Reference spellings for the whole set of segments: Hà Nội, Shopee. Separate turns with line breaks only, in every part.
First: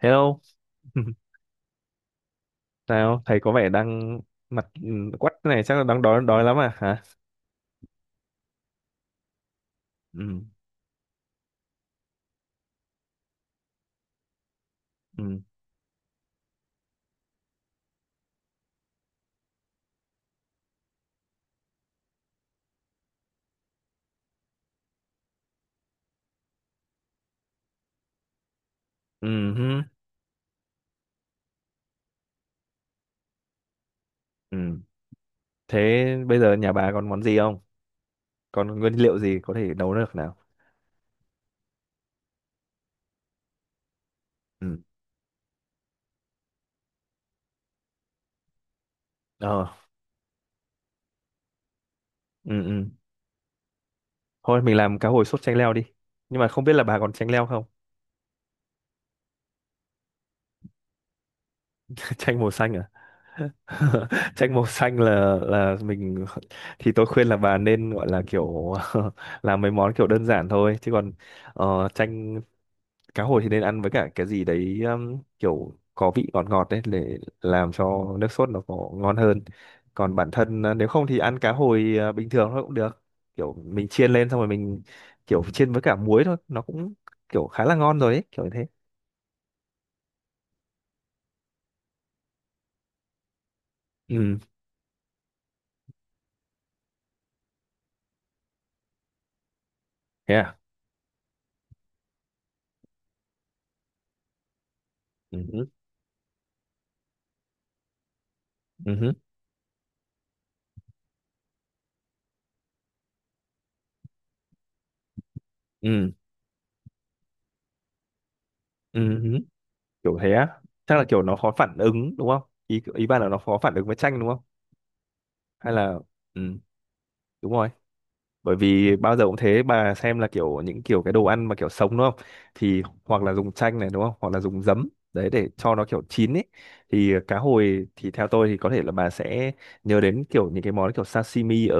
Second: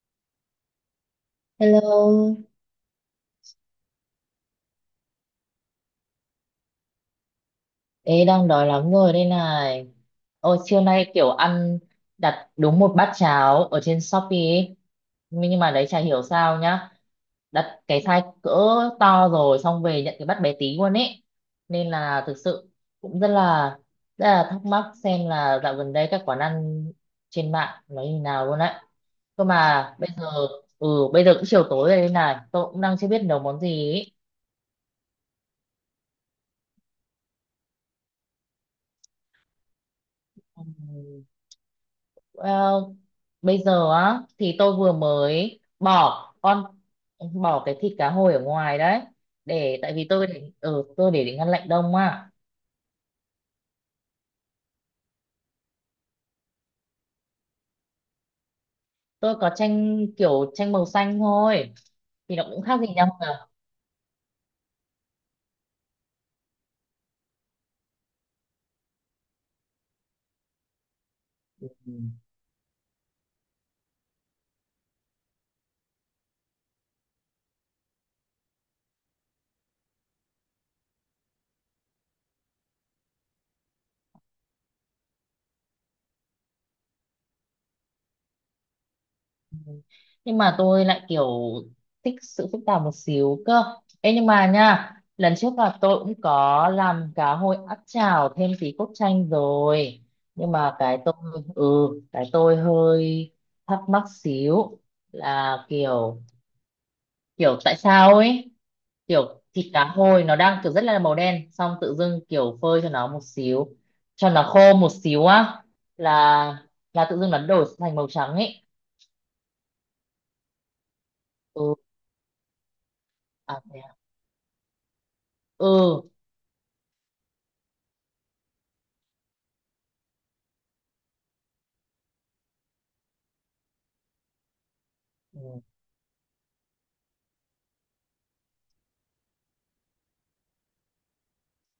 Hello,
Hello.
nào thầy có vẻ đang mặt quắt này chắc là đang đói đói lắm à hả?
Ê, đang đói lắm rồi đây này.
Ừ,
Ôi, trưa nay kiểu ăn đặt đúng một bát cháo ở trên Shopee ấy.
ừ,
Nhưng mà đấy chả hiểu sao nhá. Đặt cái size cỡ to rồi xong về nhận cái bát bé tí luôn ấy. Nên là thực sự cũng rất là thắc mắc xem là dạo gần đây các quán ăn trên mạng nó như nào luôn đấy. Cơ
ừ, hứ,
mà bây giờ ừ bây giờ cũng chiều tối rồi đây này, tôi cũng đang chưa biết nấu món gì ấy.
ừ. Thế bây giờ nhà bà còn món gì không? Còn nguyên liệu gì có thể nấu được nào?
Ừ. Well, bây giờ á thì tôi
Ừ,
vừa mới bỏ cái thịt cá hồi ở ngoài đấy,
ờ,
để tại vì tôi để ngăn lạnh đông à.
ừ, ừ. Thôi mình làm cá hồi sốt chanh leo đi. Nhưng mà không biết là bà còn chanh leo không?
Tôi có chanh kiểu chanh màu xanh thôi thì
Chanh
nó
màu
cũng
xanh
khác gì
à?
nhau
Chanh màu xanh là mình, thì tôi khuyên là bà nên gọi là kiểu làm mấy món kiểu đơn giản thôi, chứ còn
cả.
chanh cá hồi thì nên ăn với cả cái gì đấy kiểu có vị ngọt ngọt đấy để làm cho nước sốt nó có ngon hơn. Còn bản thân à, nếu không thì ăn cá hồi à, bình thường thôi cũng được, kiểu mình chiên lên xong rồi mình kiểu chiên với cả muối thôi nó cũng kiểu khá là ngon rồi ấy, kiểu như thế.
Nhưng mà tôi lại kiểu thích sự phức tạp một xíu cơ. Ê, nhưng
Ừ,
mà nha lần trước là tôi cũng có làm cá hồi áp chảo thêm tí cốt chanh rồi.
thế
Nhưng
à.
mà ừ cái tôi hơi thắc mắc xíu,
Ừ
là
hứ,
kiểu kiểu tại sao ấy,
ừ hứ,
kiểu thịt cá hồi nó đang kiểu rất là màu đen xong tự dưng kiểu phơi cho nó một xíu, cho nó khô một xíu á,
ừ,
là là tự dưng nó đổi thành màu trắng ấy.
ừ, kiểu thế á. Chắc là kiểu nó khó
Ừ.
phản ứng đúng không, ý ý bạn là nó
À,
khó phản
thế
ứng
à?
với chanh đúng không, hay là,
Ừ.
ừ, đúng rồi. Bởi vì bao giờ cũng thế, bà xem là kiểu những kiểu cái đồ ăn mà kiểu sống đúng không, thì hoặc là dùng chanh này đúng không, hoặc là dùng giấm đấy
Ừ,
để cho nó kiểu chín ấy. Thì cá hồi thì theo tôi thì có thể là bà sẽ nhớ đến kiểu những cái món kiểu sashimi ở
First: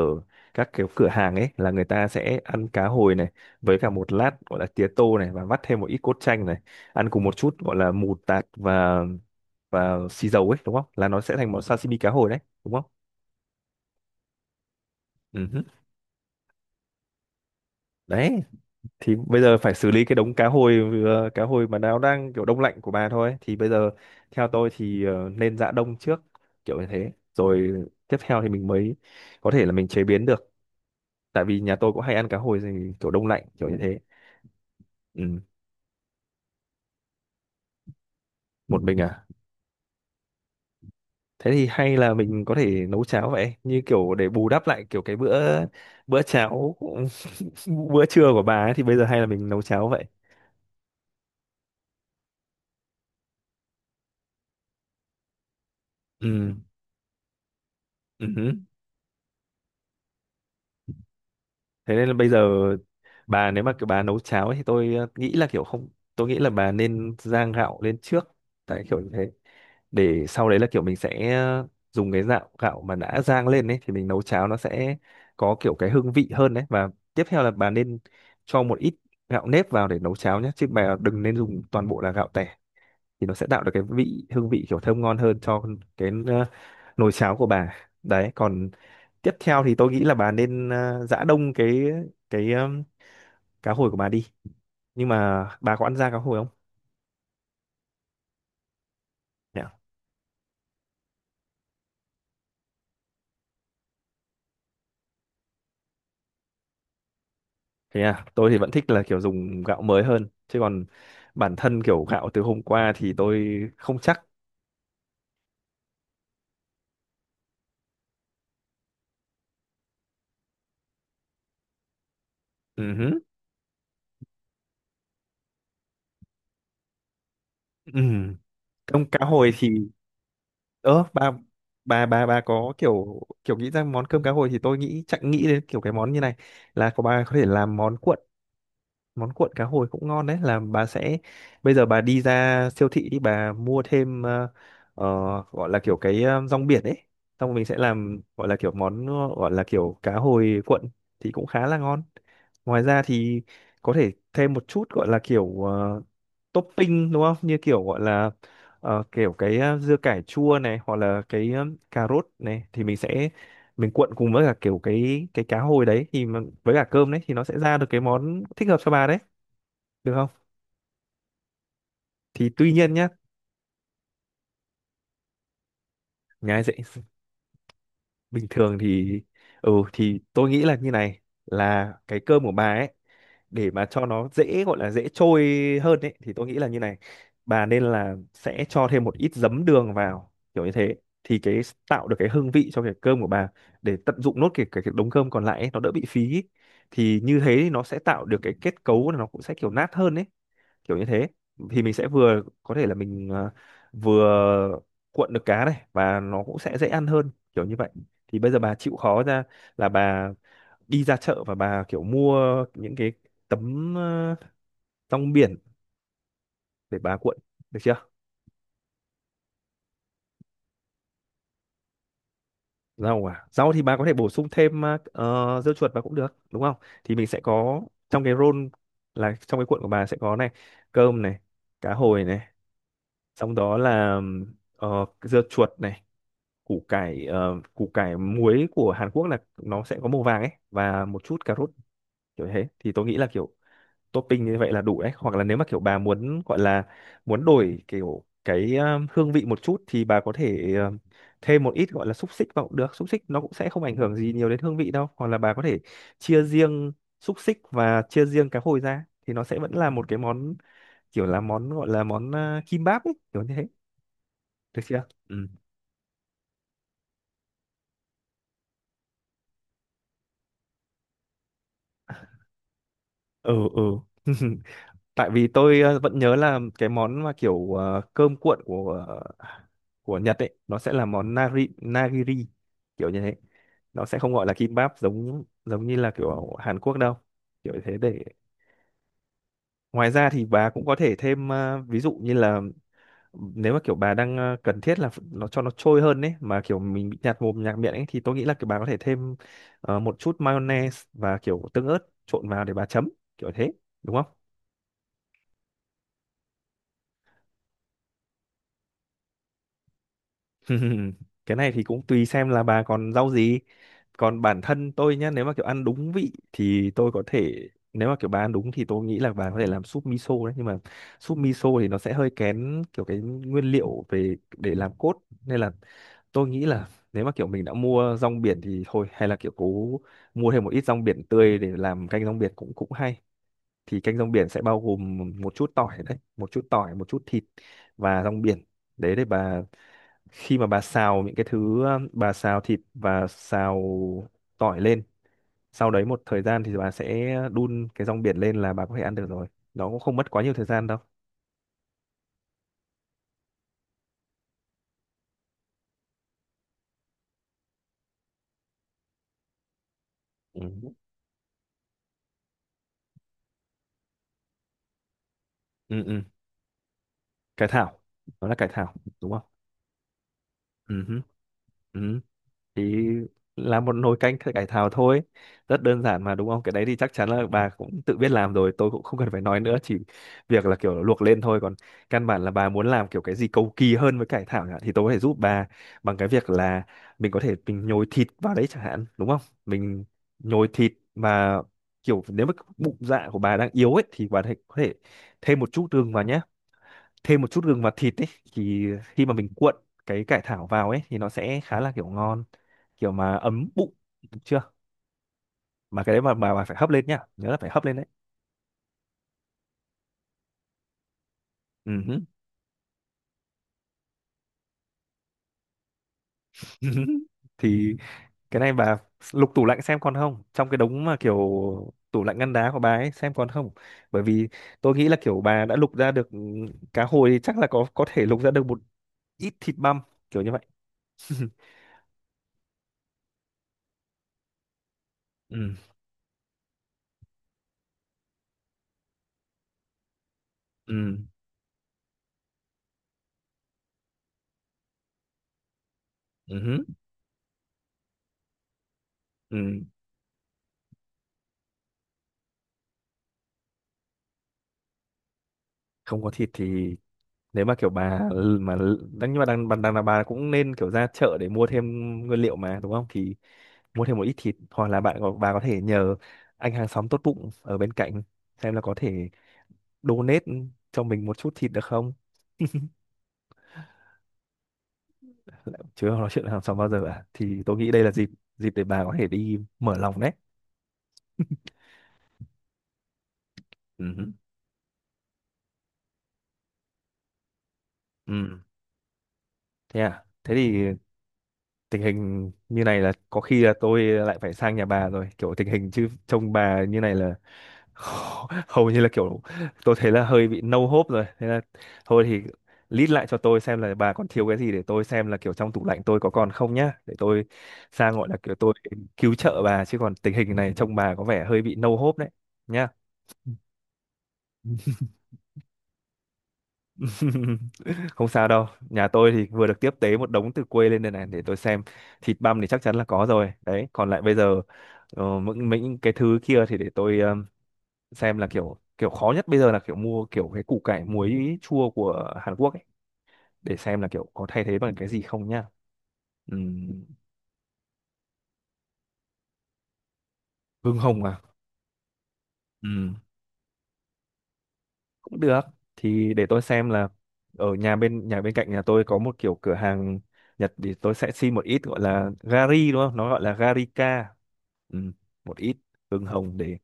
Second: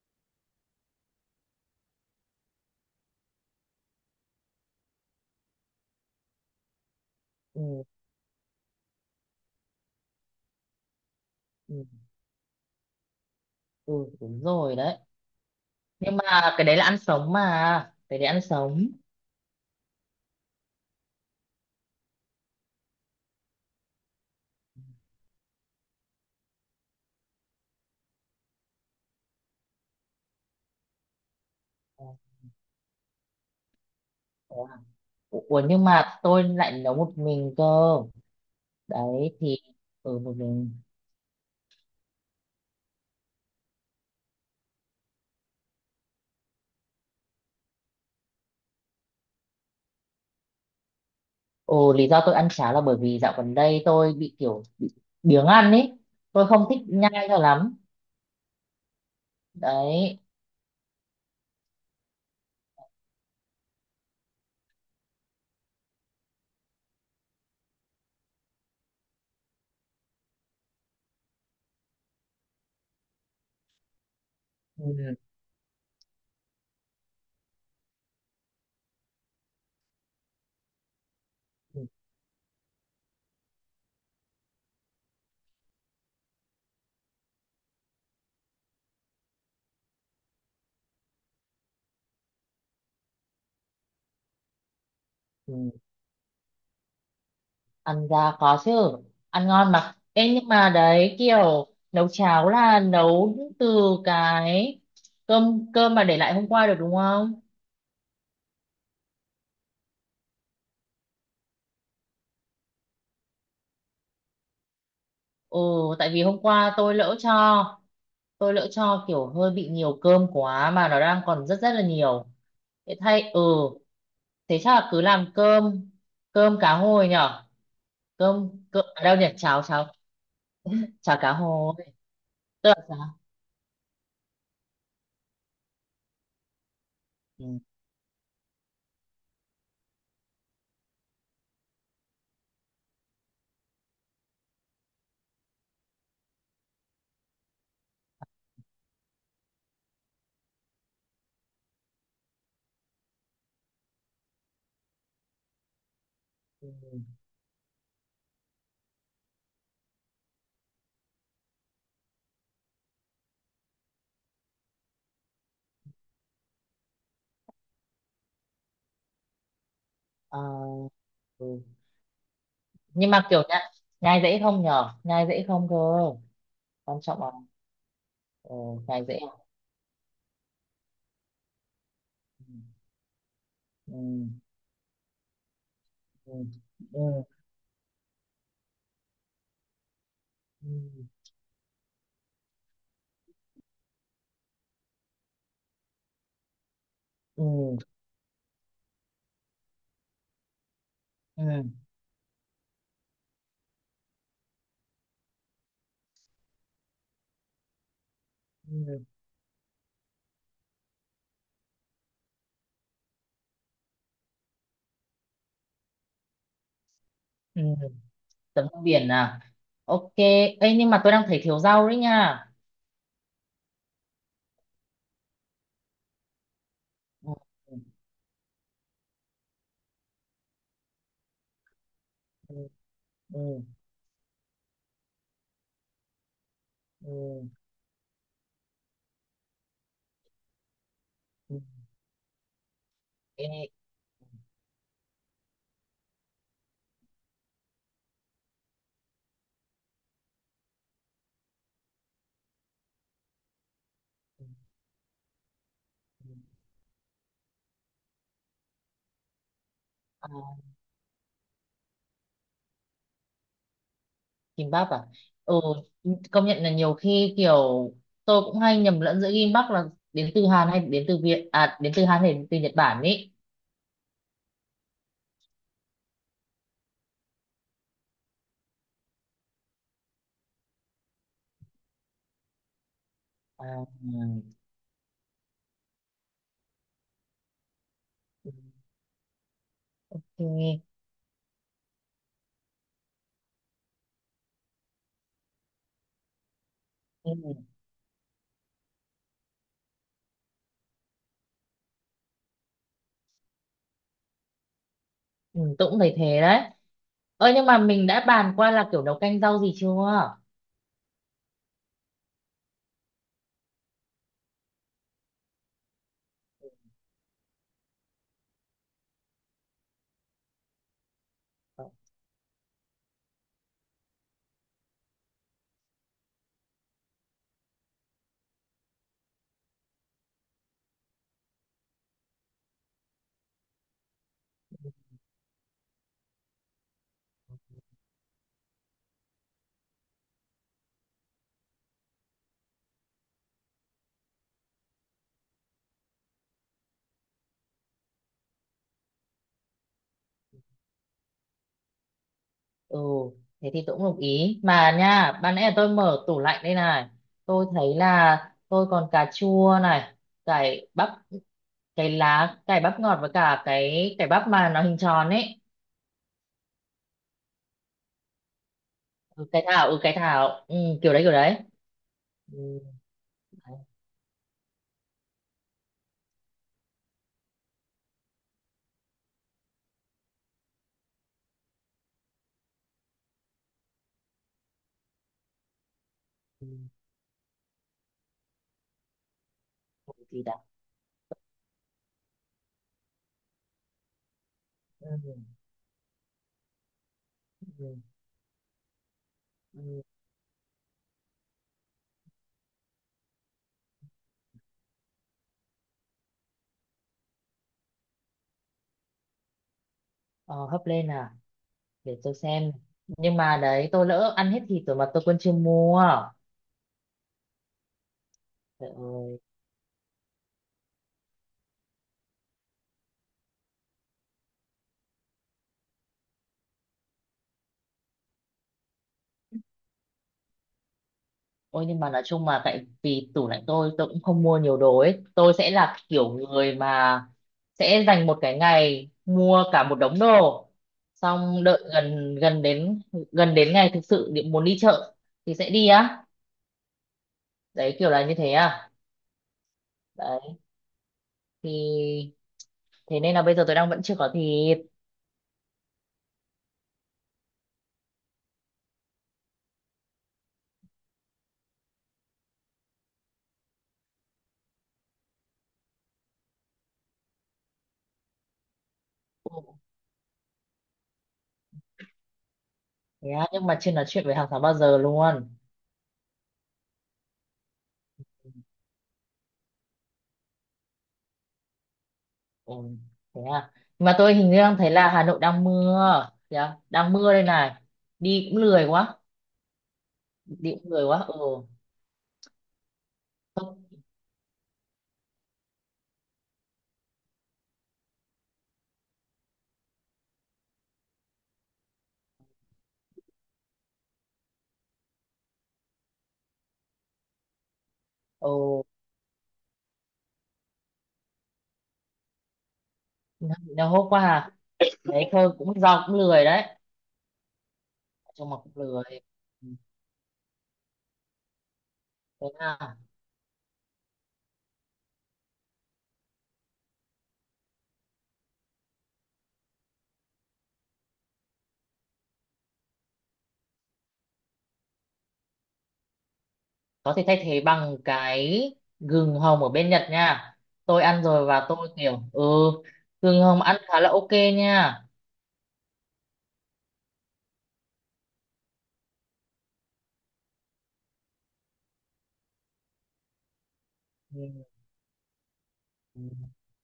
các kiểu cửa hàng ấy, là người ta sẽ ăn cá hồi này với cả một lát gọi là tía tô này, và vắt thêm một ít cốt chanh này, ăn cùng một chút gọi
ừ,
là mù tạt và xì dầu ấy, đúng không, là nó sẽ thành món
ừ,
sashimi cá hồi đấy, đúng không.
ừ, đúng rồi đấy.
Ừ. Hứ.
Nhưng mà cái đấy là ăn sống mà, cái đấy ăn
Đấy
sống.
thì bây giờ phải xử lý cái đống cá hồi cá hồi mà nó đang kiểu đông lạnh của bà thôi, thì bây giờ theo tôi thì nên giã đông trước, kiểu như thế rồi tiếp theo thì mình mới có thể là mình chế biến được, tại vì nhà tôi cũng
Ờ,
hay ăn cá hồi gì kiểu đông lạnh kiểu như thế.
thế à?
Ừ.
Ủa ủa, nhưng mà tôi lại nấu một mình cơ.
Một mình à?
Đấy thì ừ, một mình.
Thế thì hay là mình có thể nấu cháo vậy, như kiểu để bù đắp lại kiểu cái bữa bữa cháo, bữa trưa của bà ấy, thì bây giờ hay là mình nấu cháo vậy.
Ồ, lý do tôi ăn cháo là bởi vì dạo gần đây tôi kiểu bị biếng ăn ấy. Tôi
Ừ.
không thích nhai cho lắm
Ừ.
đấy.
Thế nên là bây giờ bà nếu mà kiểu bà nấu cháo ấy, thì tôi, nghĩ là kiểu không tôi nghĩ là bà nên rang gạo lên trước, tại kiểu như thế, để sau đấy là kiểu mình sẽ dùng cái gạo gạo mà đã rang lên ấy thì mình nấu cháo nó sẽ
Ừ.
có kiểu cái hương vị hơn đấy. Và tiếp theo là bà nên cho một ít gạo nếp vào để nấu cháo nhé, chứ bà đừng nên dùng toàn bộ là gạo tẻ, thì nó sẽ tạo được cái hương vị kiểu thơm ngon hơn cho cái, nồi cháo của bà. Đấy còn tiếp theo thì tôi nghĩ là bà nên, giã đông cái cá hồi của bà đi. Nhưng mà
Ừ.
bà có ăn da cá hồi không
Ăn ra có chứ, ăn
nhỉ?
ngon mà. Ê, nhưng mà đấy kiểu nấu cháo là nấu từ cái cơm cơm mà để lại hôm qua được đúng không.
Thế à, tôi thì vẫn thích là kiểu dùng gạo mới hơn, chứ còn bản thân kiểu gạo từ hôm qua thì tôi không chắc.
Ừ. Tại vì hôm qua tôi lỡ cho kiểu hơi bị nhiều cơm quá mà nó đang còn rất rất là nhiều.
Ừ
Thế
hứ.
thay ừ Thế chắc là cứ làm cơm cơm cá hồi nhở.
Ừ.
Cơm cơm
Cơm
ở đâu
cá
nhỉ,
hồi
cháo,
thì,
cháo,
ơ
cháo cá hồi,
bà
tức
có
là cháo.
kiểu kiểu nghĩ ra món cơm cá hồi thì tôi nghĩ, chẳng nghĩ đến kiểu cái món như này, là có, bà có thể
Ừ.
làm món cuộn. Món cuộn cá hồi cũng ngon đấy, là bà sẽ, bây giờ bà đi ra siêu thị đi, bà mua thêm, ờ, gọi là kiểu cái, rong biển ấy, xong rồi mình sẽ làm gọi là kiểu món, gọi là kiểu cá hồi cuộn, thì cũng khá là ngon. Ngoài ra thì có thể thêm một chút gọi là kiểu,
Ừ.
topping đúng không, như kiểu gọi là, kiểu cái, dưa cải chua này, hoặc là cái, cà rốt này, thì mình sẽ mình cuộn cùng với cả kiểu cái cá hồi đấy, với cả cơm đấy, thì nó sẽ ra được cái món thích hợp cho bà đấy, được không.
Ờ, ừ.
Thì tuy nhiên nhá,
Nhưng mà kiểu nhai, nhai dễ không nhở, nhai dễ không cơ,
nhà dạy
quan trọng là
bình
ừ,
thường
nhai
thì,
dễ không?
thì tôi nghĩ là như này, là cái cơm của bà ấy, để mà
Ừ.
cho nó dễ, gọi là dễ trôi hơn ấy,
Ừ.
thì tôi nghĩ là như này,
Ừ.
bà nên là sẽ cho thêm một ít giấm đường vào kiểu
Ừ.
như thế, thì cái, tạo được cái hương vị cho cái cơm của bà, để tận dụng nốt cái, cái đống cơm còn lại ấy, nó đỡ bị phí ấy. Thì như thế thì
Ừ.
nó sẽ tạo được cái kết cấu là nó cũng sẽ kiểu nát hơn ấy, kiểu như thế,
Ừ.
thì mình sẽ vừa có thể là mình, vừa cuộn được cá này, và nó cũng sẽ dễ ăn hơn kiểu như vậy. Thì bây giờ bà chịu
Ừ.
khó ra, là bà đi ra chợ và bà kiểu mua những cái tấm, rong biển để bà cuộn,
Ừ.
được chưa.
Tấm rau biển à, ok. Ấy nhưng mà tôi đang thấy thiếu rau đấy nha.
Rau à, rau thì bà có thể bổ sung thêm, dưa chuột vào cũng được đúng không, thì mình
Ừ.
sẽ có trong cái roll, là trong cái cuộn của bà sẽ có này, cơm này, cá hồi này,
Ừ.
xong
Ừ.
đó là dưa chuột này,
Ừ. Ừ.
củ cải muối của Hàn Quốc, là nó sẽ có màu vàng ấy, và một chút cà
Ừ.
rốt, kiểu thế thì tôi nghĩ là
Ê.
kiểu topping như vậy là đủ đấy. Hoặc là nếu mà kiểu bà muốn gọi là muốn đổi kiểu cái, hương vị một chút, thì bà có thể, thêm một ít gọi là xúc xích vào cũng được, xúc xích nó cũng sẽ không ảnh hưởng gì
Ừ. Ừ. Ừ.
nhiều đến hương vị đâu. Hoặc là bà có thể chia riêng xúc xích và chia riêng cá hồi ra, thì nó sẽ vẫn là một cái
À,
món, kiểu là món gọi là món, kimbap ấy, kiểu như thế,
kim
được
bắp à.
chưa. Ừ,
Ừ, công nhận là nhiều khi kiểu tôi cũng hay nhầm lẫn giữa kim bắp là đến từ Hàn hay đến từ Việt, à, đến từ Hàn hay đến từ Nhật Bản ý.
ừ, ừ. Tại vì tôi, vẫn nhớ là cái món mà kiểu, cơm cuộn của Nhật ấy, nó sẽ là món nari nagiri kiểu như thế,
À.
nó sẽ không
Ừ,
gọi là kimbap giống giống như là kiểu ở Hàn Quốc đâu, kiểu như thế để. Ngoài ra thì bà
ok.
cũng có thể thêm, ví dụ như là nếu mà kiểu bà đang, cần thiết là, nó cho nó trôi hơn ấy, mà kiểu mình bị
Ừ,
nhạt mồm nhạt miệng ấy, thì tôi nghĩ là kiểu bà có thể thêm, một chút mayonnaise và kiểu tương ớt trộn vào để bà chấm kiểu thế, đúng không.
ừ, tôi cũng thấy thế đấy. Ơ nhưng mà mình đã bàn qua là kiểu nấu canh rau gì chưa?
Cái này thì cũng tùy xem là bà còn rau gì. Còn bản thân tôi nhá, nếu mà kiểu ăn đúng vị thì tôi có thể, nếu mà kiểu bà ăn đúng thì tôi nghĩ là bà có thể làm súp miso đấy, nhưng mà súp miso thì nó sẽ hơi kén kiểu cái nguyên liệu về để làm cốt, nên là tôi nghĩ là nếu mà kiểu mình đã mua rong biển thì thôi, hay là kiểu cố mua thêm một ít rong biển tươi để làm canh rong biển cũng cũng hay. Thì canh rong biển sẽ bao gồm một chút tỏi đấy, một chút tỏi, một chút thịt và rong biển đấy, để bà khi mà bà xào những cái thứ, bà xào thịt và xào tỏi lên, sau đấy một thời gian thì bà sẽ đun cái rong biển lên là bà có thể ăn được rồi, nó cũng không mất quá nhiều thời gian đâu.
Ừ, thế thì tôi cũng đồng ý. Mà nha, ban nãy là tôi mở tủ lạnh đây này. Tôi thấy là tôi còn cà chua này,
Ừ,
cải bắp, cái lá, cải bắp ngọt với cả cái cải bắp mà nó hình tròn ấy.
ừ, ừ. Cải thảo, nó là cải thảo đúng không.
Ừ, cái thảo, ừ cái thảo, ừ,
Ừ,
kiểu đấy kiểu đấy.
ừ,
Ừ,
thì
đấy,
là một nồi canh cải thảo thôi, rất đơn giản mà, đúng không, cái đấy thì chắc chắn là bà cũng tự biết làm rồi, tôi cũng không cần phải nói nữa, chỉ việc là kiểu luộc lên thôi. Còn căn bản là bà muốn làm kiểu cái gì cầu kỳ hơn với cải thảo nhỉ, thì tôi có thể giúp bà bằng cái việc
ừ,
là mình có thể mình nhồi thịt vào đấy chẳng hạn, đúng không, mình
củ gì đã.
nhồi thịt mà kiểu, nếu mà bụng dạ của bà đang yếu ấy, thì có thể
Ừ,
thêm một chút gừng vào nhé, thêm một chút gừng vào
ừ,
thịt ấy, thì khi mà mình cuộn
ừ.
cái cải thảo vào ấy thì nó sẽ khá là kiểu ngon, kiểu mà ấm bụng, được chưa. Mà cái đấy mà bà phải hấp lên nhá, nhớ là phải hấp lên đấy.
Ờ, hấp lên à?
Ừ
Để
hứ.
tôi xem, nhưng mà đấy tôi lỡ ăn hết thịt rồi mà tôi quên chưa mua.
Thì cái này
Trời
bà
ơi.
lục tủ lạnh xem còn không, trong cái đống mà kiểu tủ lạnh ngăn đá của bà ấy xem còn không, bởi vì tôi nghĩ là kiểu bà đã lục ra được, ừ, cá hồi thì chắc là có thể lục ra được một ít thịt băm kiểu như vậy.
Ôi nhưng mà nói chung mà tại vì tủ lạnh tôi cũng không mua nhiều đồ ấy, tôi sẽ
Ừ,
là kiểu người mà sẽ dành một cái ngày mua cả một đống đồ,
ừ,
xong đợi gần gần đến ngày thực sự muốn đi chợ thì sẽ đi á.
ừ hứ,
Đấy kiểu là như thế à.
ừ.
Đấy thì thế nên là bây giờ tôi đang vẫn chưa có thịt.
Không có thịt thì, nếu mà kiểu bà, mà đang nhưng mà đang đang, đang là bà cũng nên kiểu ra chợ để mua thêm nguyên liệu mà, đúng không, thì mua thêm một ít thịt, hoặc là bà có thể nhờ anh hàng xóm tốt bụng ở bên cạnh, xem là có thể
Ừ.
donate cho mình một chút thịt được không.
Thế á, nhưng mà chưa nói chuyện với hàng xóm bao giờ luôn.
Chứ không nói chuyện hàng xóm bao giờ à, thì tôi nghĩ đây là dịp, để bà có thể đi mở lòng đấy.
Ồ, thế à. Mà
Ừ.
tôi hình như đang thấy là Hà Nội đang mưa. Thế à? Đang mưa đây này. Đi cũng
Ừ.
lười quá.
Thế à, thế
Đi
thì
cũng lười quá. Ừ.
tình hình như này là có khi là
Không.
tôi lại phải sang nhà bà rồi, kiểu tình hình, chứ trông bà như này là hầu như là kiểu tôi thấy là hơi bị no hope rồi, thế là thôi thì list lại cho tôi xem là bà còn thiếu cái gì, để tôi xem là kiểu trong tủ lạnh tôi có còn không nhá, để tôi sang gọi là kiểu tôi
Ồ,
cứu trợ bà, chứ còn tình hình này trông bà có vẻ hơi bị no hope đấy nhá.
nó hốt quá à. Đấy thôi, cũng do cũng lười đấy.
Không sao
Trông mà
đâu,
cũng lười.
nhà tôi thì vừa
Ừ.
được tiếp tế một đống từ quê lên đây này, để tôi xem, thịt
Thế
băm thì chắc chắn
à.
là có rồi đấy, còn lại bây giờ, những cái thứ kia thì để tôi xem, là kiểu kiểu khó nhất bây giờ là kiểu mua kiểu cái củ cải muối chua của Hàn Quốc ấy, để xem là kiểu có thay thế bằng cái gì không nhá. Ừm,
Có thể thay thế bằng cái gừng hồng ở bên Nhật nha.
hương
Tôi
hồng
ăn
à.
rồi và tôi kiểu,
Ừm,
gừng hồng ăn khá là ok nha.
cũng được, thì để tôi xem là ở nhà bên cạnh nhà tôi có một kiểu cửa hàng Nhật, thì tôi sẽ xin một ít gọi là gari đúng không, nó gọi là garika,
Ừ,
ừm, một ít
ừ,
hương hồng để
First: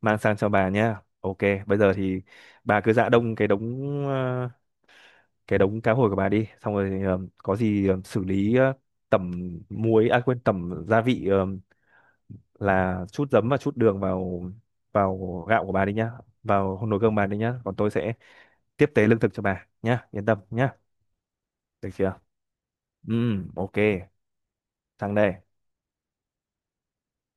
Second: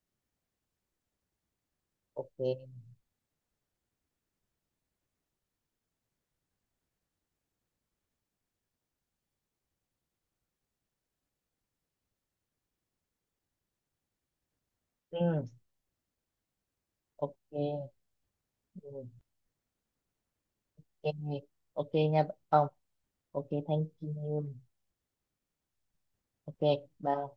mang sang cho bà nha, ok. Bây giờ thì
ok.
bà cứ dạ đông cái đống cá hồi của bà đi, xong rồi, có gì, xử lý, tẩm muối à quên, tẩm gia vị, là chút giấm và chút đường vào vào
Ừ,
gạo của bà đi nhá, vào nồi cơm bà đi nhá, còn tôi
ok.
sẽ tiếp
Ừ,
tế lương thực cho bà nhá, yên tâm nhá,
ok.
được
Ok
chưa.
nha.
Ừ,
Ok,
ok,
thank you em.
sang đây.
Ok. Bye.